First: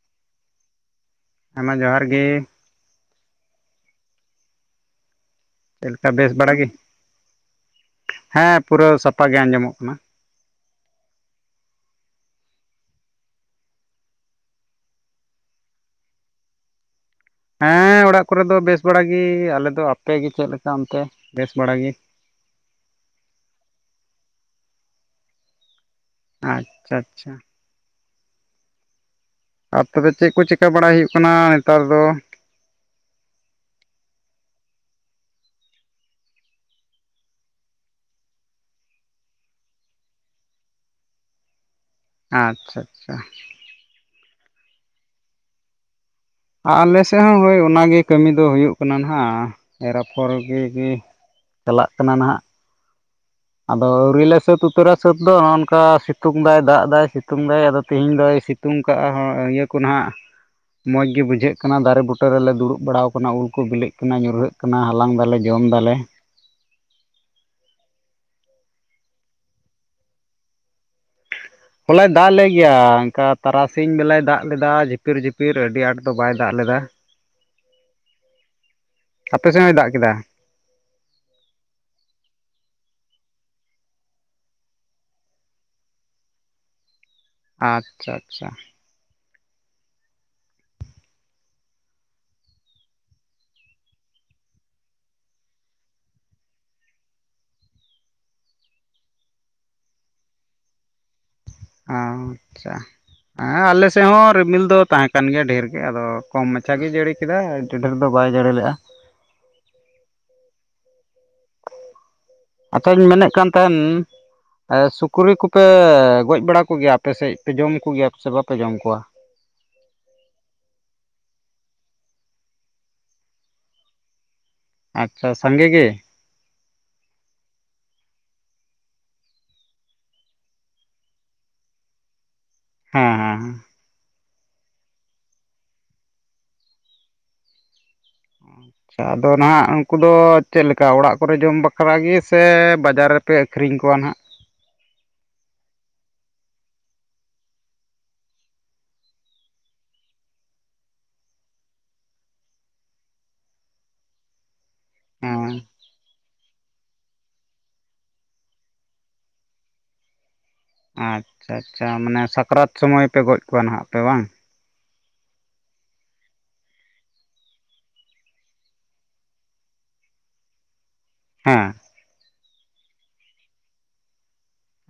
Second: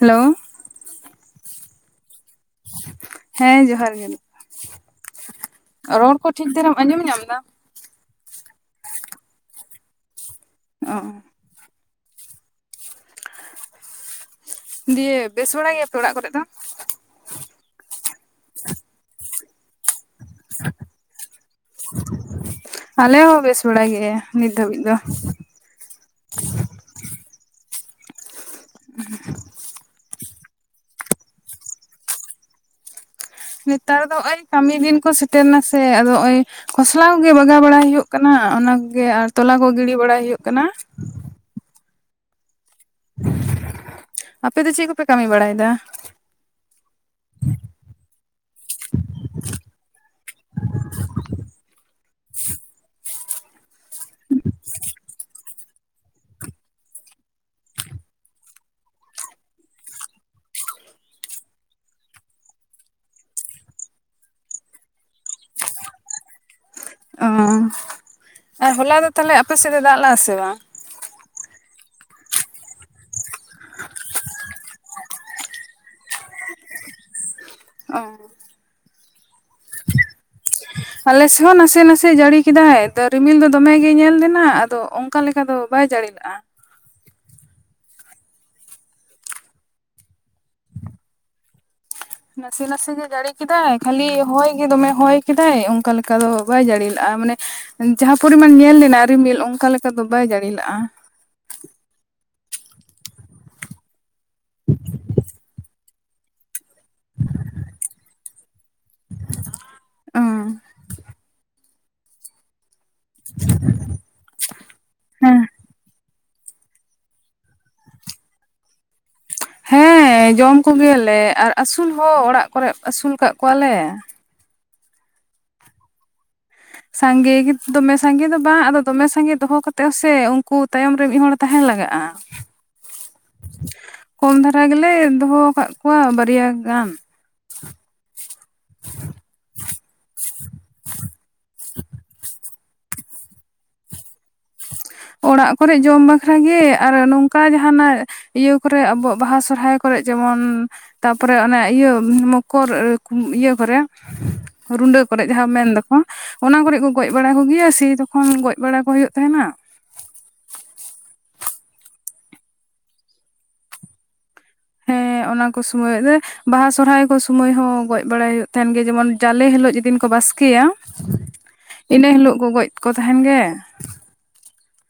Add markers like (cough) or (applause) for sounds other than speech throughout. Hello ᱦᱮᱸᱢᱟ ᱡᱚᱦᱟᱨ ᱜᱮ ᱦᱮᱸ ᱡᱚᱦᱟᱨ ᱜᱮ ᱡᱟᱱᱤᱜ ᱪᱮᱫ ᱞᱮᱠᱟ ᱨᱚᱲ ᱠᱚ ᱵᱮᱥ ᱴᱷᱤᱠ ᱵᱟᱲᱟ ᱜᱮ? ᱫᱷᱟᱨᱟᱢ ᱟᱸᱡᱚᱢ ᱧᱟᱢᱫᱟ? ᱦᱮᱸ ᱯᱩᱨᱟᱹ ᱥᱟᱯᱟ ᱜᱮ ᱟᱸᱡᱚᱢᱚᱜ ᱠᱟᱱᱟ᱾ ᱚᱸ ᱫᱤᱭᱮ ᱵᱮᱥ ᱵᱟᱲᱟ ᱜᱮᱭᱟᱯᱮ ᱚᱲᱟᱜ ᱠᱚᱨᱮ ᱫᱚ? ᱦᱮᱸ ᱚᱲᱟᱜ ᱠᱚᱨᱮ ᱫᱚ ᱵᱮᱥ ᱵᱟᱲᱟᱜᱮ ᱟᱞᱮᱫᱚ ᱟᱯᱮ ᱜᱮ ᱪᱮᱫ ᱞᱮᱠᱟ ᱚᱱᱛᱮ ᱵᱮᱥ ᱵᱟᱲᱟᱜᱮ? ᱟᱞᱮ ᱦᱚᱸ ᱵᱮᱥ ᱵᱟᱲᱟ ᱜᱮᱭᱟ ᱱᱤᱛ ᱫᱷᱟᱵᱤᱡ ᱫᱚ᱾ ᱟᱪᱪᱷᱟ, ᱟᱪᱪᱷᱟ (inaudible) ᱟᱨ ᱛᱚᱵᱮ ᱪᱮᱜ ᱠᱚ ᱪᱤᱠᱟ ᱵᱟᱲᱟ ᱭᱩᱜ ᱠᱟᱱᱟ, ᱮᱸᱛᱟᱨ ᱫᱚ? ᱱᱮᱛᱟ ᱫᱚ ᱦᱚᱜᱼᱚᱭ ᱠᱟᱢᱤ ᱫᱤᱱ ᱠᱚ ᱥᱮᱴᱮᱱ ᱱᱟ ᱥᱮ! ᱟᱫᱚ ᱦᱚᱜᱼᱚᱭ ᱠᱷᱚᱥᱞᱟᱣ ᱜᱮ ᱵᱟᱜᱟᱣ ᱵᱟᱲᱟ ᱦᱩᱭᱩᱜ ᱠᱟᱱᱟ, ᱚᱱᱟ ᱠᱚᱜᱮ ᱟᱨ ᱛᱚᱞᱟ ᱠᱚ ᱜᱤᱰᱤ ᱵᱟᱲᱟᱭ ᱦᱩᱭᱩᱜ ᱠᱟᱱᱟ᱾ ᱟᱪᱪᱷᱟ-ᱪᱷᱟ! ᱟᱯᱮ ᱫᱚ ᱪᱮᱜ ᱠᱚᱯᱮ ᱠᱟᱢᱤ ᱵᱟᱲᱟᱭ ᱫᱟ? ᱟ ᱟᱞᱮ ᱥᱮᱦ ᱦᱚᱸ ᱦᱳᱭ ᱚᱱᱟᱜᱮ ᱠᱟᱹᱢᱤ ᱫᱚ ᱦᱩᱭᱩᱜ ᱠᱟᱱᱟ, ᱱᱟᱦᱟ ᱮᱨ ᱟᱯᱷᱚᱨ ᱜᱮ ᱜᱮ ᱛᱟᱞᱟᱜ ᱠᱟᱱᱟ ᱱᱟᱦᱟᱜ᱾ ᱟᱫᱚ ᱣᱟᱹᱣᱨᱤ ᱞᱮ ᱥᱟᱹᱛ ᱩᱛᱟᱹᱨᱟ ᱥᱟᱹᱛ ᱫᱚ, ᱚᱱᱼᱠᱟ ᱥᱤᱛᱩᱝ ᱫᱟᱭ, ᱫᱟᱜ ᱟᱭ, ᱥᱤᱛᱩᱝ ᱫᱟᱭ, ᱟᱫᱚ ᱛᱤᱦᱤᱧ ᱫᱚᱭ ᱥᱤᱛ- -ᱛᱩᱝ ᱠᱟᱜᱼᱟ ᱦᱚᱸ ᱤᱭᱟᱹ ᱠᱚ ᱱᱟᱦᱟᱜ ᱢᱚᱡ ᱜᱮ ᱵᱩᱡᱷᱟᱹᱜ ᱠᱟᱱᱟ, ᱫᱟᱨᱮ ᱵᱩᱴᱟᱹ ᱨᱮᱞᱮ ᱫᱩᱲᱩᱵ ᱵᱟᱲᱟᱟᱣ ᱠᱟᱱᱟ, ᱩᱞ ᱠᱚ ᱵᱤᱞᱤᱜ ᱠᱟᱱᱟ, ᱧᱩᱨᱦᱟᱹᱜ ᱠᱟᱱᱟ, ᱦᱟᱞᱟᱝ ᱫᱟᱞᱮ, ᱡᱚᱢᱫᱟᱞᱮ᱾ ᱚᱸ! ᱟ ᱦᱚᱞᱟ ᱫᱚ ᱛᱷᱟᱞᱮ, ᱟᱯᱮ ᱥᱮᱜ ᱫᱚ ᱫᱟᱜ ᱞᱟ ᱟ ᱥᱮ ᱵᱟᱝ? ᱦᱚᱞᱟᱭ ᱫᱟᱜ ᱞᱮ ᱜᱮᱭᱟ, ᱟᱝᱠᱟ ᱛᱟᱨᱟᱥᱤᱧ ᱵᱮᱞᱟᱭ ᱫᱟᱜ ᱞᱮᱫᱟᱭ ᱡᱷᱤᱯ- -ᱯᱤᱨ-ᱡᱷᱤᱯᱤᱨ ᱟᱹᱰᱤ ᱟᱴ ᱫᱚ ᱵᱟᱭ ᱫᱟᱜ ᱞᱮᱫᱟ᱾ ᱚᱸ! ᱟᱯᱮ ᱥᱮᱦ ᱦᱚᱸ ᱫᱟᱜ ᱠᱮᱫᱟ? ᱟᱞᱮ ᱥᱮᱱᱴᱝ ᱦᱚᱸ ᱱᱟᱥᱮ ᱱᱟᱥᱮ ᱡᱟᱹᱲᱤ ᱠᱮᱫᱟᱸᱭ᱾ ᱫᱚ, ᱨᱤᱢᱤᱞ ᱫᱚ ᱫᱚᱢᱮ ᱜᱮ ᱧᱮᱞ ᱞᱮᱱᱟ, ᱟᱫᱚ ᱚᱝᱠᱟ ᱞᱮᱠᱟ ᱫᱚ ᱵᱟᱭ ᱡᱟᱹᱲᱤ ᱞᱮᱜᱼᱟᱸ! ᱟᱪᱪᱷᱟ-ᱪᱷᱟ! ᱱᱟᱥ- -ᱥᱮ ᱱᱟᱥᱮ ᱜᱮ ᱡᱟᱹᱲᱤ ᱠᱮᱫᱟᱭ᱾ ᱠᱷᱟᱹᱞᱤ ᱦᱚᱭ ᱜᱮ ᱫᱚᱢᱮ ᱦᱚᱭ ᱠᱮᱫᱟᱭ, ᱚᱝᱠᱟ ᱞᱮᱠᱟ ᱫᱚ ᱵᱟᱭ ᱡᱟᱹᱲᱤ ᱞᱟᱜᱼᱟ, ᱢᱟᱱᱮ ᱡᱟᱦᱟᱸ ᱯᱚᱨᱤᱢᱟᱱ ᱧᱮᱞ ᱞᱮᱱᱟ ᱨᱤᱢᱤᱞ, ᱚᱝᱠᱟ ᱞᱮᱠᱟ ᱫᱚ ᱵᱟᱭ ᱡᱟᱹᱲᱤ ᱞᱟᱜᱼᱟ! ᱟᱶᱪᱟ ᱮᱸ ᱟᱞᱮ ᱥᱮᱜ ᱦᱚᱸ ᱨᱤᱢᱤᱞ ᱫᱚ ᱛᱟᱦᱮᱸ ᱠᱟᱱ ᱜᱮᱭᱟ ᱰᱷᱮᱨ- -ᱜᱮ, ᱟᱫᱚ ᱠᱚᱢ ᱢᱟᱪᱷᱟ ᱜᱮ ᱡᱟᱹᱲᱤ ᱠᱮᱫᱟ, ᱰᱮ ᱰᱷᱮᱨ ᱫᱚ ᱵᱟᱭ ᱡᱟᱹᱲᱤ ᱞᱮᱜᱼᱟ! ᱚᱸ! ᱟᱪᱷᱟᱹᱧ ᱢᱮᱱᱮᱜ ᱠᱟᱱ ᱛᱟᱦᱮᱱ, ᱮ ᱥᱩᱠᱨᱤ ᱦᱮᱸ ᱠᱚᱯᱮ ᱜᱚᱡ ᱵᱟᱲᱟ ᱠᱚᱜᱮᱭᱟᱯ ᱯᱮᱥᱮᱜ ᱯᱮ ᱡᱚᱢ ᱠᱳᱜᱮᱭᱟ, ᱯᱮᱥᱮ ᱵᱟᱯᱮ ᱡᱚᱢ ᱠᱚᱣᱟ? ᱦᱮᱸᱻ, ᱡᱚᱢ ᱠᱚᱜᱮᱹᱭᱟᱞᱮ ᱟᱨ ᱟᱥᱩᱞ ᱦᱚᱻ ᱚᱲᱟᱜ ᱠᱚᱨᱮᱜ ᱟᱹᱥᱩᱞ ᱠᱟᱜ ᱠᱚᱣᱟᱞᱮᱻ᱾ ᱟᱪᱪᱷᱟ ᱥᱟᱸᱜᱮ ᱜᱮ? ᱥᱟᱸᱜᱮ, ᱜᱮ ᱫᱚᱢᱮ ᱥᱟᱸᱜᱮ ᱫᱚ ᱵᱟᱸ, ᱟᱫᱚ ᱫᱚᱢᱮ ᱥᱟᱸᱜᱮ ᱫᱚᱦᱚ ᱠᱟᱛᱮᱜ ᱦᱚᱥᱮ ᱩᱝᱠᱩ ᱛᱟᱭᱚᱢ ᱨᱮ ᱢᱤᱜ ᱦᱚᱲ ᱛᱟᱦᱮᱸ ᱞᱟᱜᱟᱜᱼᱟᱸ᱾ ᱦᱟᱸ, ᱦᱟᱸ, ᱦᱟᱸ! ᱠᱚᱢ ᱫᱷᱟᱨᱟ ᱜᱮᱞᱮᱻ ᱫᱚᱦᱚ ᱠᱟᱜ ᱠᱚᱣᱟᱻ ᱵᱟᱨᱭᱟ ᱜᱟᱱ᱾ ᱪᱟ ᱟᱫᱚ ᱱᱟᱦᱟᱜ, ᱩᱝᱠᱩ ᱫᱚ ᱪᱮᱜ ᱞᱮᱠᱟ, ᱚᱲᱟᱜ ᱠᱚᱨᱮ ᱡᱚᱢ ᱵᱟᱠᱷᱨᱟ ᱜᱮ ᱥᱮ ᱵᱟᱡᱟᱨ ᱨᱮ- -ᱯᱮ ᱟᱹᱠᱷᱨᱤᱧ ᱠᱚᱣᱟ ᱱᱷᱟᱜ? ᱚᱲᱟᱜ ᱠᱚᱨᱮ ᱡᱚᱢ ᱵᱟᱠᱷᱨᱟ ᱜᱮᱻ ᱟᱨ ᱱᱚᱝᱠᱟ ᱡᱟᱦᱟᱱᱟᱜ ᱤᱭᱟᱹ ᱠᱚᱨᱮ, ᱟᱵᱚ 'ᱵᱟᱦᱟ', 'ᱥᱚᱦᱨᱟᱭ' ᱠᱚᱨᱮ ᱡᱮᱢᱚᱱ ᱛᱟᱯᱚᱨᱮ ᱚᱱᱮ ᱤᱭᱟᱹ ᱩᱸ 'ᱢᱚᱠᱚᱨ ᱠᱩᱢ' ᱤᱭᱟᱹ ᱠᱷᱚᱨᱮᱸ 'ᱨᱩᱸᱰᱟᱹ' ᱠᱚᱨᱮᱜ ᱡᱟᱦᱟᱸ ᱦᱮᱸ ᱢᱮᱱ ᱫᱚᱠᱚᱸ, ᱚᱱᱟ ᱠᱚᱨᱮ ᱠᱚ ᱠᱚᱡ ᱵᱟᱲᱟ ᱠᱚᱜᱮᱹᱭᱟ ᱥᱤ ᱛᱚᱠᱷᱚᱱ ᱜᱚᱡ ᱵᱟᱲᱟ ᱠᱚ ᱦᱩᱭᱩᱜ ᱛᱟᱦᱮᱱᱟ᱾ ᱟᱪᱪᱷᱟ-ᱪᱷᱟ, ᱢᱟᱱᱮ 'ᱥᱟᱠᱨᱟᱛ' ᱥᱚᱢᱚᱭ ᱯᱮ, ᱜᱚᱡ ᱠᱚᱣᱟ ᱱᱟᱦᱟᱜᱯᱮ ᱵᱟᱝ! ᱦᱮᱸ, ᱚᱱᱟ ᱠᱚ ᱥᱚᱢᱚᱭ ᱨᱮ 'ᱵᱟᱦᱟ', 'ᱥᱚᱦᱨᱟᱭ' ᱠᱚ ᱥᱚᱢᱚᱭ ᱦᱚᱸ ᱜᱚᱡ ᱵᱟᱲᱟᱭ ᱭᱩᱜ ᱛᱟᱦᱮᱱ ᱜᱮ, ᱡᱮᱢᱚᱱ ᱡᱟᱞᱮ ᱦᱤᱞᱚᱜ ᱡᱮᱹᱫᱤᱱ ᱠᱚ ᱵᱟᱥᱠᱮᱹᱭᱟ, ᱦᱮᱸ ᱤᱱᱟᱹ ᱦᱤᱞᱳᱜ ᱠᱚ, ᱜᱚᱡ ᱠᱚ ᱛᱟᱦᱮᱱ ᱜᱮᱻ᱾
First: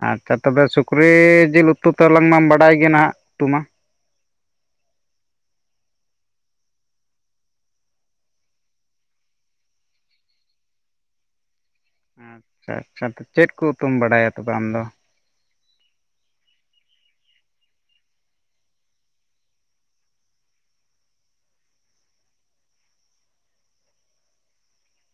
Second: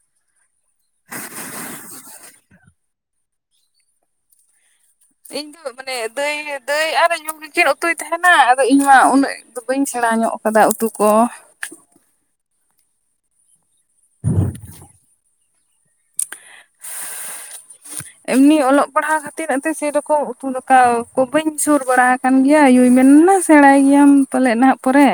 ᱟᱪᱪᱷᱟ ᱛᱚᱵᱮ ᱥᱩᱠᱨᱤ ᱡᱤᱞ ᱩᱛᱩ ᱛᱚ ᱞᱟᱝ ᱢᱟᱢ ᱵᱟᱰᱟᱭ ᱜᱮ ᱱᱟᱦᱟᱜ ᱩᱛᱩ ᱢᱟ᱾ ᱤᱧ ᱫᱚ ᱢᱟᱱᱮ ᱫᱟᱹᱭ ᱫᱟᱹᱭ ᱟᱨ ᱤᱭᱩ ᱜᱮᱠᱤᱱ ᱩᱛᱩᱭ ᱛᱟᱦᱮᱱᱟ ᱟᱫᱚ ᱤᱧ ᱢᱟ ᱩᱱᱟᱹᱜ ᱫᱚ ᱵᱟᱹᱧ ᱥᱮᱬᱟ ᱧᱚᱜ ᱥᱟᱫᱟ ᱩᱛᱩ ᱠᱚ ᱟᱪᱪᱷᱟ ᱟᱪᱪᱷᱟ ᱪᱮᱫ ᱠᱚ ᱩᱛᱩᱢ ᱵᱟᱲᱟᱭᱟ ᱛᱚᱵᱮ ᱟᱢᱫᱚ? (inaudible) ᱮᱢᱱᱤ ᱚᱞᱚᱜ ᱯᱟᱲᱦᱟᱣ ᱠᱷᱟᱹᱛᱤᱨ ᱟᱫᱚ ᱥᱮᱨᱚᱠᱚᱢ ᱩᱛᱩ ᱫᱟᱠᱟ ᱠᱚ ᱵᱟᱹᱧ ᱥᱩᱨ ᱵᱟᱲᱟ ᱠᱟᱱ ᱜᱮᱭᱟ, ᱤᱭᱩᱭ ᱢᱮᱱ ᱱᱟ ᱥᱮᱬᱟᱭ ᱜᱮᱭᱟᱢ ᱯᱟᱞᱮᱫ ᱱᱟᱦᱟᱜ ᱯᱚᱨᱮ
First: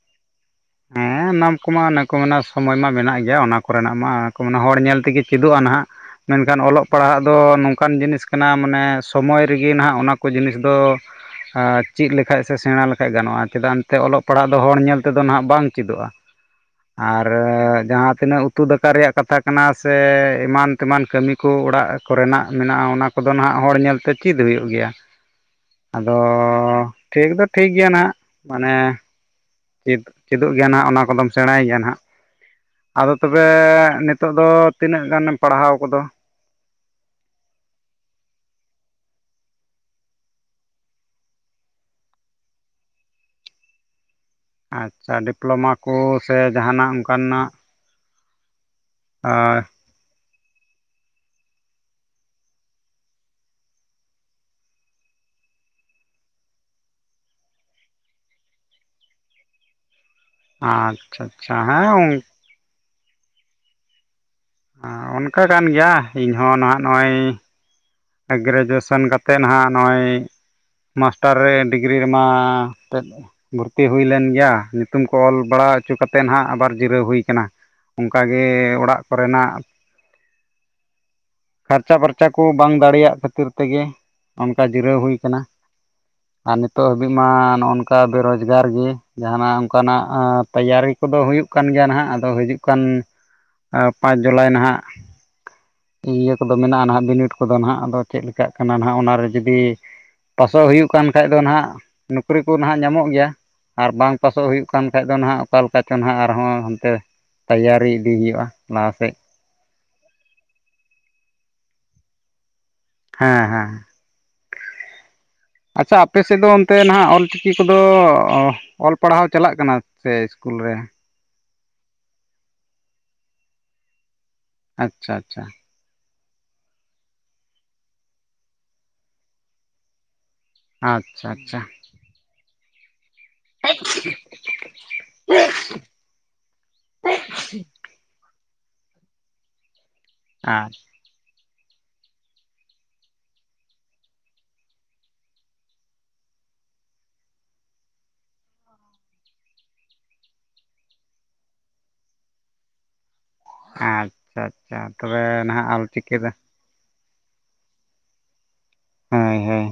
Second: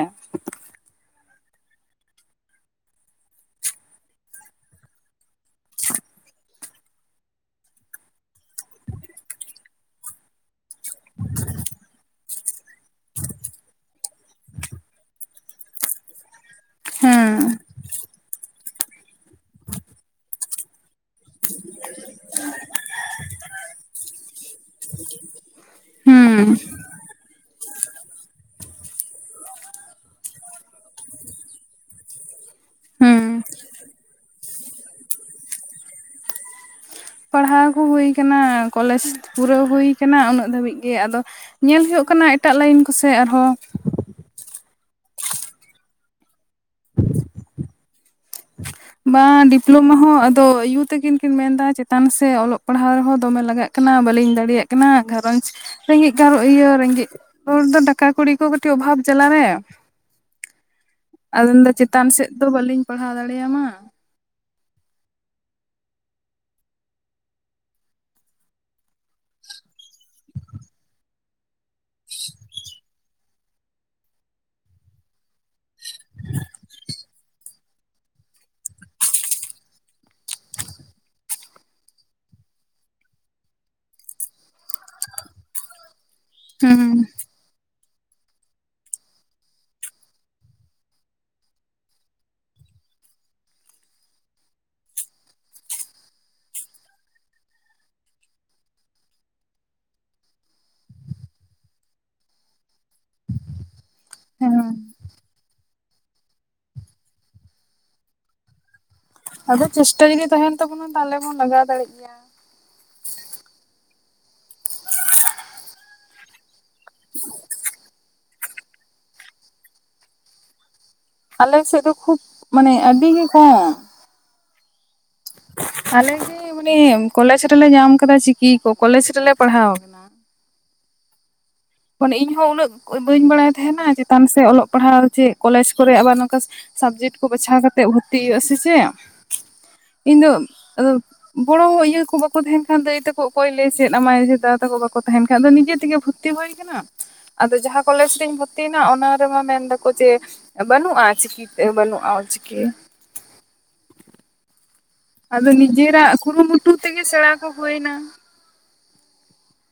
(unintelligible) ᱱᱟᱢ ᱠᱚᱢᱟ ᱚᱱᱟ ᱠᱚ ᱢᱮᱱᱟ ᱥᱚᱢᱚᱭ ᱢᱟ ᱢᱮᱱᱟᱜ ᱜᱮᱭᱟ, ᱚᱱᱟ ᱠᱚᱨᱮᱱᱟᱜ ᱢᱟ ᱠᱚ ᱢᱟᱱᱮ ᱦᱚᱲ ᱧᱮᱞ ᱛᱮᱜᱮ ᱪᱮᱫᱚᱜᱼᱟ ᱱᱟᱦᱟᱜ ᱢᱮᱱᱠᱷᱟᱱ ᱚᱞᱚᱜ ᱯᱟᱲᱦᱟᱜ ᱫᱚ ᱱᱚᱝᱠᱟᱱ ᱡᱤᱱᱤᱥ ᱠᱟᱱᱟ, ᱢᱟᱱᱮ ᱥᱚᱢᱚᱭ ᱨᱮᱜᱮ ᱱᱟᱦᱟᱜ ᱚᱱᱟ ᱠᱚ ᱠᱚ ᱡᱤᱱᱤᱥ ᱫᱚ ᱪᱮᱫ ᱞᱮᱠ ᱠᱷᱟᱡ ᱥᱮ ᱥᱮᱬᱟ ᱞᱮᱠᱷᱟᱡ ᱜᱟᱱᱚᱜᱼᱟ, ᱪᱮᱫᱟᱜ ᱮᱱᱛᱮ ᱚᱞᱚᱜ ᱯᱟᱲᱦᱟᱜ ᱫᱚ ᱦᱚᱲ ᱧᱮᱞ ᱛᱮᱫᱚ ᱱᱟᱦᱟᱜ ᱵᱟᱝ ᱪᱮᱫᱚᱜᱼᱟ᱾ ᱟᱨ ᱦᱮᱸ ᱡᱟᱦᱟᱸ ᱛᱤᱱᱟᱹᱜ ᱩᱛᱩ ᱫᱟᱠᱟ ᱨᱮᱭᱟᱜ ᱠᱟᱛᱷᱟ ᱠᱟᱱᱟ ᱥᱮ ᱮᱢᱟᱱ ᱛᱮᱢᱟᱱ ᱠᱟᱹᱢᱤ ᱠᱳ ᱚᱲᱟᱜ ᱠᱚᱨᱮᱱᱟᱜ ᱢᱮᱱᱟᱜᱼᱟ ᱾ ᱚᱱᱟ ᱠᱚᱫᱚ ᱱᱟᱦᱟᱜ ᱦᱚᱲ ᱧᱮᱞᱛᱮ ᱪᱮᱫ ᱦᱩᱭᱩᱜ ᱜᱮᱭᱟ ᱾ ᱟᱫᱚ ᱦᱩᱸ ᱴᱷᱤᱠ ᱫᱚ ᱴᱷᱤᱠ ᱜᱮᱭᱟ ᱱᱟᱜ ᱢᱟᱱᱮ ᱪᱮᱫ ᱪᱮᱫᱚᱜ ᱜᱮᱭᱟ ᱱᱟᱦᱟᱜ, ᱚᱱᱟ ᱠᱚᱫᱚᱢ ᱥᱮᱬᱟᱭ ᱜᱮᱭᱟ ᱱᱟᱦᱟᱜ ᱾ ᱟᱫᱚ ᱦᱩᱸ ᱛᱚᱵᱮ ᱱᱤᱛᱚᱜ ᱫᱚ ᱛᱤᱱᱟᱹᱜ ᱜᱟᱱᱮᱢ ᱯᱟᱲᱦᱟᱣ ᱠᱚᱫᱚ? ᱯᱟᱲᱦᱟᱣ ᱠᱚ ᱦᱩᱭ ᱠᱟᱱᱟ, ᱠᱚᱞᱮᱡᱽ ᱯᱩᱨᱟᱹᱣ ᱦᱩᱭ ᱠᱟᱱᱟ᱾ ᱩᱱᱟᱹᱜ ᱫᱷᱟᱹᱵᱤᱡ ᱜᱮ ᱟᱫᱚ ᱾ ᱧᱮᱞ ᱦᱩᱭᱩᱜ ᱠᱟᱱᱟ ᱮᱴᱟᱜ ᱞᱟᱭᱤᱱ ᱠᱚᱥᱮ ᱟᱨᱦᱚᱸ ᱾ ᱟᱪᱪᱷᱟ ᱰᱤᱯᱞᱳᱢᱟ ᱠᱚ ᱥᱮ ᱡᱟᱦᱟᱱᱟᱜ ᱚᱱᱠᱟᱱᱟᱜ? ᱵᱟᱸ ᱰᱤᱯᱞᱚ ᱚᱱᱟ ᱦᱚᱸ ᱟᱫᱚ ᱟᱭᱩ ᱛᱟᱹᱠᱤᱱ ᱠᱤᱱ ᱢᱮᱱᱫᱟ ᱪᱮᱛᱟᱱ ᱥᱮ ᱚᱞᱚᱜ ᱯᱟᱲᱦᱟᱣ ᱦᱚᱸ ᱫᱚᱢᱮ ᱞᱟᱜᱟᱜ ᱠᱟᱱᱟ, ᱵᱟᱞᱤᱧ ᱫᱟᱲᱮᱭᱟᱜ ᱠᱟᱱᱟ᱾ ᱜᱷᱟᱨᱚᱸᱡᱽ ᱨᱮᱸᱜᱮᱡ ᱜᱟᱸ ᱤᱭᱟᱹ ᱨᱮᱸᱜᱮᱡ ᱦᱚᱲ ᱫᱚ ᱴᱟᱠᱟ ᱠᱩᱲᱤ ᱠᱚ ᱠᱟᱹᱴᱤᱡ ᱚᱵᱷᱟᱵ ᱡᱟᱞᱟ ᱨᱮ ᱾ ᱟᱸᱫ (unintelligible) ᱫᱚ ᱪᱮᱛᱟᱱ ᱥᱮᱫ ᱫᱚ ᱵᱟᱹᱞᱤᱧ ᱯᱟᱲᱦᱟᱣ ᱫᱟᱲᱮᱭᱟᱢᱟ ᱾ ᱚᱱᱠᱟ ᱠᱟᱱ ᱜᱮᱭᱟ, ᱤᱧᱦᱚᱸ ᱱᱟᱦᱟᱜ ᱱᱚᱜᱼᱚᱭ ᱜᱨᱮᱡᱩᱭᱮᱥᱮᱱ ᱠᱟᱛᱮᱫ ᱱᱟᱦᱟᱜ ᱱᱚᱜᱼᱚᱭ ᱢᱟᱥᱴᱟᱨ ᱨᱮ ᱰᱤᱜᱽᱨᱤ ᱨᱮᱢᱟ ᱛᱮᱫ ᱵᱷᱚᱨᱛᱤ ᱦᱩᱭ ᱞᱮᱱ ᱜᱮᱭᱟ, ᱧᱩᱛᱩᱢ ᱠᱚ ᱚᱞ ᱵᱟᱲᱟ ᱦᱚᱪᱚ ᱠᱟᱛᱮᱫ ᱱᱟᱦᱟᱜ ᱟᱵᱟᱨ ᱡᱤᱨᱟᱹᱣ ᱦᱩᱭ ᱠᱟᱱᱟ ᱾ ᱚᱱᱠᱟᱜᱮ ᱚᱲᱟᱜ ᱠᱚᱨᱮᱱᱟᱜ ᱠᱷᱚᱨᱪᱟ ᱯᱷᱟᱨᱪᱟ ᱠᱚ ᱵᱟᱝ ᱫᱟᱲᱮᱭᱟᱜ ᱠᱷᱟᱹᱛᱤᱨ ᱛᱮᱜᱮ, ᱚᱱᱠᱟ ᱡᱤᱨᱟᱹᱣ ᱦᱩᱭ ᱠᱟᱱᱟ ᱾ ᱟᱨ ᱱᱤᱛᱚᱜ ᱦᱩᱸ ᱟᱹᱵᱤᱱ ᱢᱟ ᱱᱚᱜᱼ ᱱᱚᱝ ᱚᱱᱠᱟ ᱵᱮ ᱨᱚᱡᱽᱜᱟᱨ ᱜᱮ, ᱡᱟᱦᱟᱱᱟᱜ ᱚᱱᱠᱟᱱᱟᱜ ᱛᱮᱭᱟᱨᱤ ᱠᱚᱫᱚ ᱦᱩᱭᱩᱜ ᱠᱟᱱ ᱜᱮᱭᱟ ᱱᱟᱦᱟᱜ ᱟᱫᱚ ᱦᱟᱹᱡᱩᱜ ᱚᱱᱠᱟᱱ ᱯᱟᱸᱪ ᱡᱩᱞᱟᱭ ᱱᱟᱦᱟᱜ, ᱤᱭᱟᱹ ᱠᱚᱫᱚ ᱢᱮᱱᱟᱜᱼᱟ, ᱱᱟᱦᱟᱜ ᱵᱤᱱᱤᱰ ᱠᱚᱫᱚ ᱱᱟᱦᱟᱜ ᱟᱫᱚ ᱪᱮᱫᱠᱟᱜ ᱠᱟᱱᱟ ᱱᱟᱦᱟᱜ ᱚᱱᱟᱨᱮ ᱡᱩᱫᱤ ᱯᱟᱥᱚᱜ ᱦᱩᱭᱩᱜ ᱠᱟᱱ ᱠᱷᱟᱡ ᱫᱚ ᱱᱟᱦᱟᱜ ᱱᱚᱠᱨᱤ ᱠᱚ ᱱᱟᱦᱟᱜ ᱧᱟᱢᱚᱜ ᱜᱮᱭᱟ, ᱟᱨ ᱵᱟᱝ ᱯᱟᱥᱚᱜ ᱦᱮᱸ ᱦᱩᱭᱩᱜ ᱠᱟᱱ ᱵᱟᱠᱷᱟᱡ ᱫᱚ ᱱᱟᱦᱟᱜ ᱚᱠᱟ ᱞᱮᱠᱟ ᱪᱚ ᱱᱟᱦᱟᱜ ᱟᱨᱦᱚᱸ ᱚᱱᱛᱮ ᱛᱮᱭᱟᱨᱤ ᱤᱫᱤ ᱦᱩᱭᱩᱜᱼᱟ᱾ ᱞᱟᱦᱟᱥᱮᱫ ᱟᱫᱚ ᱪᱮᱥᱴᱟ ᱡᱩᱫᱤ ᱛᱟᱦᱮᱸᱱ ᱛᱟᱵᱚᱱᱟ, ᱛᱟᱦᱚᱞᱮ ᱵᱚᱱ ᱞᱟᱜᱟᱣ ᱫᱟᱲᱮᱜ ᱜᱮᱭᱟ ᱾ ᱦᱮᱸ ᱦᱮᱸ ᱟᱪᱪᱷᱟ ᱟᱯᱮ ᱥᱮᱫ ᱫᱚ ᱚᱱᱛᱮ ᱱᱟᱦᱟᱜ ᱚᱞᱪᱤᱠᱤ ᱠᱚᱫᱚ ᱚᱞ ᱯᱟᱲᱦᱟᱣ ᱪᱟᱞᱟᱜ ᱠᱟᱱᱟ ᱥᱮ ᱤᱥᱠᱩᱞ ᱨᱮ? ᱟᱞᱮ ᱥᱮᱫ ᱫᱚ ᱠᱷᱩᱵ, ᱢᱟᱱᱮ ᱟᱹᱰᱤ ᱜᱮ ᱠᱚᱢ ᱾ ᱟᱪᱪᱷᱟ ᱟᱪᱪᱷᱟ᱾ ᱟᱞᱮᱜᱮ ᱢᱟᱱᱮ ᱠᱚᱞᱮᱡᱽ ᱨᱮᱞᱮ ᱧᱟᱢ ᱠᱟᱫᱟ ᱪᱤᱠᱤ ᱠᱚ᱾ ᱠᱚᱞᱮᱡᱽ ᱨᱮᱞᱮ ᱯᱟᱲᱦᱟᱣ ᱠᱟᱱᱟ ᱾ ᱟᱪᱪᱷᱟ ᱟᱪᱪᱷᱟ ᱢᱟᱱᱮ ᱤᱧᱦᱚᱸ ᱩᱱᱟᱹᱜ ᱵᱟᱹᱧ ᱵᱟᱲᱟᱭ ᱛᱟᱦᱮᱱᱟ ᱪᱮᱛᱟᱱ ᱥᱮ ᱚᱞᱚᱜ ᱯᱟᱲᱦᱟᱣ ᱪᱮᱫ ᱠᱚᱞᱮᱡ ᱠᱚᱨᱮᱜ ᱟᱵᱟᱨ ᱱᱚᱝᱠᱟ᱾ ᱥᱟᱵᱡᱮᱠᱴ ᱠᱚ ᱵᱟᱪᱷᱟᱣ ᱠᱟᱛᱮᱫ ᱵᱷᱚᱨᱛᱤ ᱦᱩᱭᱩᱜᱼᱟ ᱥᱮ ᱪᱮᱫ ᱤᱧ ᱫᱚ ᱟᱫᱚ ᱵᱚᱲᱚ ᱤᱭᱟᱹ ᱠᱚ ᱵᱟᱠᱚ ᱛᱟᱦᱮᱱ ᱠᱷᱟᱱ ᱫᱚ ᱮᱟᱹᱭ ᱛᱟᱠᱚ ᱚᱠᱚᱭ ᱞᱮ ᱪᱮᱫ ᱟᱢᱟᱭ ᱫᱟᱫᱟ ᱛᱟᱠᱚ ᱵᱟᱠᱚ ᱛᱟᱦᱮᱱ ᱠᱷᱟᱱ ᱫᱚ ᱱᱤᱡᱮ ᱛᱮᱜᱮ ᱵᱷᱩᱨᱛᱤ ᱦᱩᱭ ᱾ ᱟᱫᱚ ᱡᱟᱦᱟᱸ ᱠᱚᱞᱮᱡ ᱨᱤᱧ ᱵᱷᱚᱨᱛᱤᱭᱮᱱᱟ ᱚᱱᱟ ᱨᱮᱢᱟ ᱢᱮᱱ ᱫᱟᱠᱚ ᱡᱮ᱾ ᱵᱟᱹᱱᱩᱜ ᱪᱤᱠᱤ ᱛᱮ ᱵᱟᱹᱱᱩ ᱚᱞ ᱪᱤᱠᱤ ᱾ ᱟᱪᱪᱷᱟ ᱟᱪᱪᱷᱟ ᱛᱚᱵᱮ ᱱᱟᱦᱟᱜ ᱚᱞᱪᱤᱠᱤ ᱫᱚ ᱾ ᱴᱩ ᱛᱮᱜᱮ ᱥᱮᱬᱟ ᱠᱚ ᱦᱩᱭᱱᱟ ᱾ ᱦᱳᱭ ᱦᱳᱭ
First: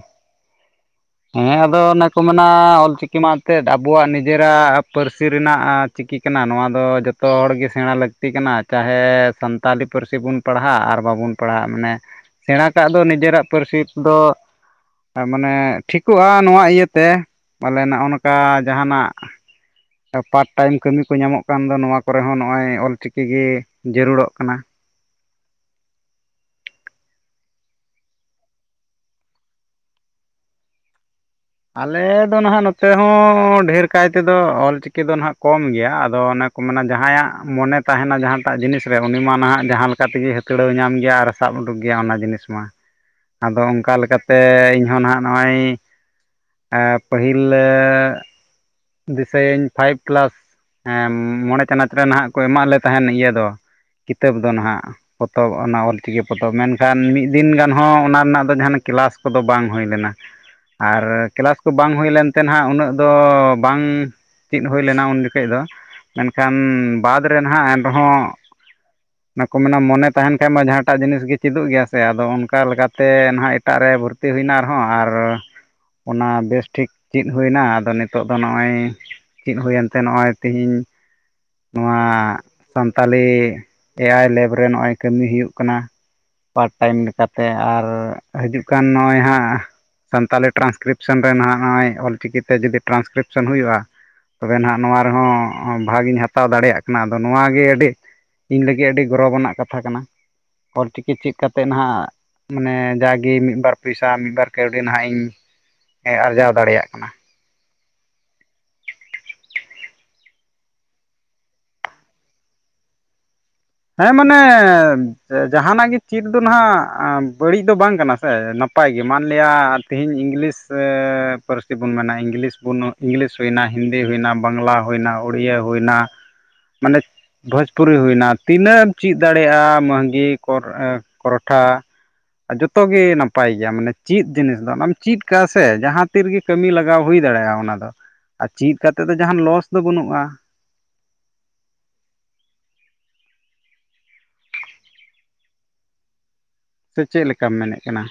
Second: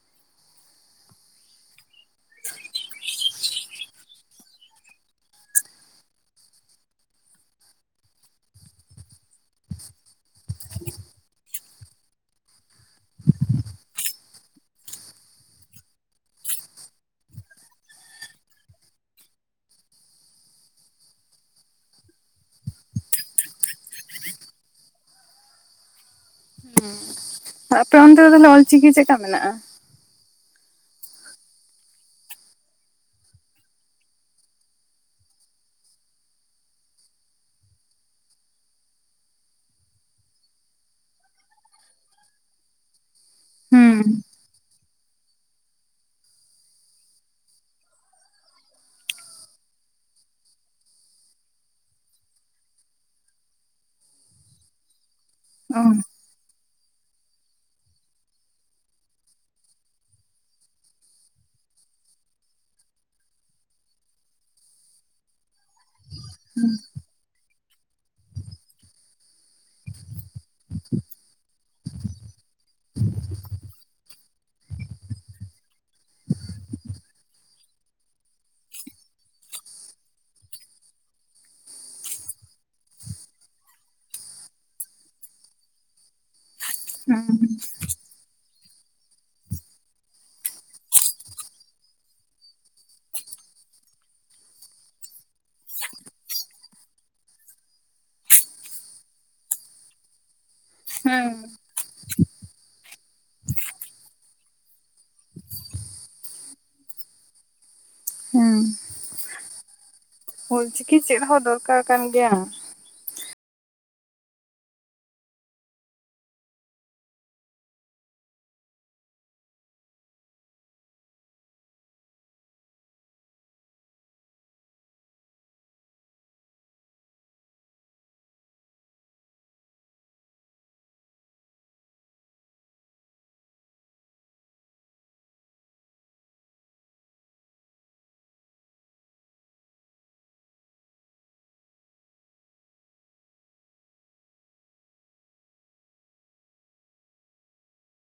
ᱦᱮᱸ ᱟᱫᱚ ᱚᱱᱮ ᱠᱚ ᱢᱮᱱᱟ ᱚᱞᱪᱤᱠᱤ ᱢᱟ ᱛᱮᱫ ᱟᱵᱚᱣᱟᱜ ᱱᱤᱡᱮᱨᱟᱜ ᱯᱟᱹᱨᱥᱤ ᱨᱮᱱᱟᱜ ᱪᱤᱠᱤ ᱠᱟᱱᱟ ᱾ ᱱᱚᱣᱟ ᱫᱚ ᱡᱚᱛᱚ ᱦᱚᱲᱜᱮ ᱥᱮᱬᱟ ᱞᱟᱹᱠᱛᱤ ᱞᱟᱹᱠᱛᱤ ᱠᱟᱱᱟ, ᱪᱟᱦᱮ ᱥᱟᱱᱛᱟᱞᱤ ᱯᱟᱹᱨᱥᱤ ᱵᱚᱱ ᱯᱟᱲᱦᱟᱜ ᱟᱨ ᱵᱟᱵᱚᱱ ᱯᱟᱲᱦᱟᱜ ᱾ ᱢᱟᱱᱮ ᱥᱮᱬᱟ ᱠᱟᱜ ᱫᱚ ᱱᱤᱡᱮᱨᱟᱜ ᱯᱟᱹᱨᱥᱤ ᱫᱚ ᱢᱟᱱᱮ ᱴᱷᱤᱠᱚᱜᱼᱟ ᱾ ᱱᱚᱣᱟ ᱤᱭᱟᱹᱛᱮ ᱵᱚᱞᱮ ᱱᱚᱜᱼᱚ ᱱᱚᱝᱠᱟ ᱡᱟᱦᱟᱱᱟᱜ ᱯᱟᱴ ᱴᱟᱭᱤᱢ ᱠᱟᱹᱢᱤ ᱠᱚ ᱧᱟᱢᱚᱜ ᱠᱟᱱ ᱫᱚ ᱱᱚᱣᱟ ᱠᱚᱨᱮ ᱦᱚᱸ ᱱᱚᱜᱼᱚᱭ ᱚᱞ ᱪᱤᱠᱤ ᱜᱮ ᱾ᱯᱪᱫ ᱡᱚᱨᱩᱲᱚᱜ ᱠᱟᱱᱟ ᱾ ᱟᱯᱮ ᱚᱱᱛᱮ ᱫᱚ ᱛᱟᱦᱚᱞᱮ ᱚᱞᱪᱤᱠᱤ ᱪᱮᱫ ᱞᱮᱠᱟ ᱢᱮᱱᱟᱜᱼᱟ ᱾ ᱟᱞᱮ ᱫᱚᱱ ᱱᱟᱦᱟᱜ ᱱᱚᱛᱮ ᱦᱚᱸ ᱰᱷᱮᱨ ᱠᱟᱭᱛᱮᱫᱚ ᱚᱞᱪᱤᱠᱤ ᱫᱚ ᱱᱟᱦᱟᱜ ᱠᱚᱢ ᱜᱮᱭᱟ ᱾ ᱟᱫᱚ ᱚᱱᱮ ᱠᱚ ᱢᱮᱱᱟ ᱡᱟᱦᱟᱸᱭᱟᱜ ᱢᱚᱱᱮ ᱛᱟᱦᱮᱱᱟ ᱡᱟᱦᱟᱸᱴᱟᱜ ᱡᱤᱱᱤᱥ ᱨᱮ ᱩᱱᱤ ᱢᱟ ᱱᱟᱦᱟᱜ ᱡᱟᱦᱟᱸ ᱞᱮᱠᱟ ᱛᱮᱜᱮ ᱦᱟᱹᱛᱲᱟᱹᱣ ᱧᱟᱢ ᱜᱮᱭᱟ ᱟᱨ ᱥᱟᱵ ᱩᱰᱩᱠ ᱜᱮᱭᱟ ᱚᱱᱟ ᱡᱤᱱᱤᱥ ᱢᱟ ᱾ (unintelligible) ᱟᱫᱚ ᱚᱱᱠᱟ ᱦᱩᱸ ᱞᱮᱠᱟᱛᱮ ᱤᱧᱦᱚᱸ ᱱᱟᱦᱟᱜ ᱱᱚᱜᱼᱚᱭ ᱯᱟᱹᱦᱤᱞ ᱫᱤᱥᱟᱹᱭᱟᱹᱧ ᱯᱷᱟᱭᱤᱵᱷ ᱠᱮᱞᱟᱥ ᱢᱚᱬᱮ ᱪᱟᱱᱟᱪ ᱨᱮ ᱱᱟᱦᱟᱜ ᱠᱚ ᱮᱢᱟᱜᱫ ᱞᱮ ᱛᱟᱦᱮᱱ ᱤᱭᱟᱹ ᱫᱚ ᱾ ᱠᱤᱛᱟᱹᱵ ᱫᱚ ᱱᱟᱦᱟᱜ ᱯᱚᱛᱚᱵ, ᱚᱱᱟ ᱚ ᱚᱞᱪᱤᱠᱤ᱾ ᱯᱚᱛᱚᱵᱽ ᱢᱮᱱᱠᱷᱟᱱ ᱢᱤᱫ ᱫᱤᱱ ᱜᱟᱱ ᱦᱚᱸ ᱚᱱᱟ ᱨᱮᱱᱟᱜ ᱫᱚ ᱡᱟᱦᱱᱟᱜ ᱠᱮᱞᱟᱥ ᱠᱚᱫᱚ ᱵᱟᱝ ᱦᱩᱭ ᱞᱮᱱᱟ ᱾ ᱟᱨ ᱠᱮᱞᱟᱥ ᱠᱚ ᱵᱟᱝ ᱦᱩᱭᱞᱮᱱᱛᱮ ᱱᱟᱦᱟᱜ ᱩᱱᱟᱹᱜ ᱫᱚ ᱵᱟᱝ ᱪᱮᱫ ᱦᱩᱭ ᱞᱮᱱᱟ ᱩᱱ ᱡᱚᱠᱷᱚᱱ ᱫᱚ ᱢᱮᱱᱠᱷᱟᱱ ᱵᱟᱫᱽ ᱨᱮ ᱱᱟᱦᱟᱜ ᱮᱱᱨᱮᱦᱚᱸ ᱾ (unintelligible) ᱚᱱᱮ ᱠᱚ ᱢᱮᱱᱟ ᱢᱚᱱᱮ ᱛᱟᱦᱮᱱ ᱠᱷᱟᱱ ᱢᱟ ᱡᱟᱦᱟᱸᱴᱟᱜ ᱡᱤᱱᱤᱥ ᱜᱮ ᱪᱮᱫᱚᱜ ᱜᱮᱭᱟ, ᱥᱮ ᱟᱫᱚ ᱚᱱᱠᱟ ᱞᱮᱠᱟᱛᱮ ᱱᱟᱦᱟᱜ ᱮᱴᱟᱜ ᱨᱮ ᱵᱷᱚᱨᱼᱼ ᱛᱤ ᱦᱩᱭᱱᱟ ᱨᱮᱦᱚᱸ ᱟᱨ ᱚᱱᱟ ᱵᱮᱥᱴᱷᱤᱠ ᱪᱮᱫ ᱦᱩᱭᱱᱟ ᱟᱫᱚ ᱱᱤᱛᱚᱜ ᱫᱚ ᱾ ᱛᱚ ᱱᱚᱜᱼᱚᱭ ᱪᱮᱫ ᱦᱩᱭᱮᱱ ᱛᱮ ᱱᱚᱜᱼᱚᱭ ᱛᱤᱦᱤᱧ᱾ ᱱᱚᱣᱟ ᱥᱟᱱᱛᱟᱞᱤ ᱮ ᱟᱭ ᱞᱮᱵ ᱨᱮ ᱱᱚᱜᱼᱚᱭ ᱠᱟᱹᱢᱤ ᱦᱩᱭᱩᱜ ᱠᱟᱱᱟ ᱾ ᱯᱟᱴ ᱴᱟᱭᱤᱢ ᱞᱮᱠᱟᱛᱮ ᱦᱮᱸ ᱟᱨ ᱦᱤᱡᱩᱜ ᱠᱟᱱ ᱱᱚᱜᱼᱚᱭ ᱦᱟᱸᱜ ᱥᱟᱱᱛᱟᱞᱤ ᱴᱨᱟᱱᱥᱠᱨᱤᱯᱥᱚᱱ ᱨᱮ ᱱᱟᱜ ᱱᱚᱜᱼᱚᱭ ᱚᱞᱪᱤᱠᱤᱛᱮ ᱡᱩᱫᱤ ᱴᱨᱟᱱᱥᱠᱨᱤᱯᱥᱚᱱ ᱦᱩᱭᱩᱜᱼᱟ ᱾ ᱛᱚᱵᱮ ᱱᱟᱦᱱᱟᱜ ᱱᱚᱣᱟ ᱨᱮᱦᱚᱸ ᱵᱷᱟᱜᱤᱧ ᱦᱟᱛᱟᱣ ᱫᱟᱲᱮᱭᱟᱜ ᱠᱟᱱᱟ ᱾ ᱟᱫᱚ ᱱᱚᱣᱟᱜᱮ ᱟᱹᱰᱤ᱾ ᱤᱧ ᱞᱟᱹᱜᱤᱫ ᱟᱹᱰᱤ ᱜᱚᱨᱚᱵᱽ ᱟᱱᱟᱜ ᱠᱟᱛᱷᱟ ᱠᱟᱱᱟ ᱾ ᱚᱞᱪᱤᱠᱤ ᱪᱮᱫᱛᱜ ᱱᱟᱦᱟᱜ᱾ ᱢᱟᱱᱮ ᱡᱟᱜᱮ ᱢᱤᱫᱵᱟᱨ ᱯᱚᱭᱥᱟ ᱢᱤᱫᱵᱟᱨ ᱠᱟᱹᱣᱰᱤ ᱱᱟᱦᱟᱜ ᱤᱧ ᱟᱨᱡᱟᱣ ᱫᱟᱲᱮᱭᱟᱜ ᱠᱟᱱᱟ ᱾ ᱦᱩᱸ ᱚᱞ ᱪᱤᱠᱤ ᱪᱮᱫ ᱦᱚᱸ ᱫᱚᱨᱠᱟᱨ ᱠᱟᱱ ᱜᱮᱭᱟ ᱾ ᱦᱮᱸ ᱢᱟᱱᱮ ᱡᱟᱦᱟᱱᱟᱜ ᱜᱮ ᱪᱮᱫ ᱫᱚ ᱱᱟᱜ ᱵᱟᱹᱲᱤᱡ ᱫᱚ ᱵᱟᱝ ᱠᱟᱱᱟ ᱥᱮ, ᱱᱟᱯᱟᱭ ᱜᱮ ᱢᱟᱱᱞᱤᱭᱟ ᱛᱮᱦᱮᱧ ᱤᱝᱞᱤᱥ ᱯᱟᱹᱨᱥᱤ ᱵᱚᱱ ᱢᱮᱱᱟ ᱤᱝᱞᱤᱥ ᱵᱚᱱ ᱾ ᱤᱝᱞᱤᱥ ᱦᱩᱭᱮᱱᱟ, ᱦᱤᱱᱫᱤ ᱦᱩᱭᱮᱱᱟ, ᱵᱟᱝᱞᱟ ᱦᱩᱭᱮᱱᱟ, ᱩᱲᱤᱭᱟᱹ ᱦᱩᱭᱱᱟ ᱾ ᱢᱟᱱᱮ ᱵᱷᱳᱡᱽᱯᱩᱨᱤ ᱦᱩᱭᱱᱟ ᱾ ᱛᱤᱱᱟᱹᱜ ᱮᱢ ᱪᱮᱫ ᱫᱟᱲᱮᱭᱟᱜᱼᱟ, ᱢᱮᱝᱜᱷᱤ ᱠᱚᱨ ᱠᱚᱨᱴᱷᱟ᱾ ᱡᱚᱛᱚ ᱜᱮ ᱱᱟᱯᱟᱭ ᱜᱮᱭᱟ ᱢᱟᱱᱮ ᱪᱮᱫ ᱡᱤᱱᱤᱥ ᱫᱚ ᱚᱱᱟᱢ ᱪᱮᱫ ᱠᱟᱜᱼᱟ ᱥᱮ ᱡᱟᱸᱦᱟ ᱛᱤ ᱨᱮᱜᱮ ᱠᱟᱹᱢᱤ ᱞᱟᱜᱟᱣ ᱦᱩᱭ ᱫᱟᱲᱮᱭᱟᱜᱼᱟ ᱚᱱᱟ ᱫᱚ ᱟᱨ ᱪᱮᱫ ᱠᱟᱛᱮᱫ ᱫᱚ ᱡᱟᱦᱟᱱ ᱞᱚᱥ ᱫᱚ ᱵᱟᱹᱱᱩᱜᱼᱟ ᱾ ᱥᱮ ᱪᱮᱫ ᱞᱮᱠᱟᱢ ᱢᱮᱱᱮᱫ ᱠᱟᱱᱟ?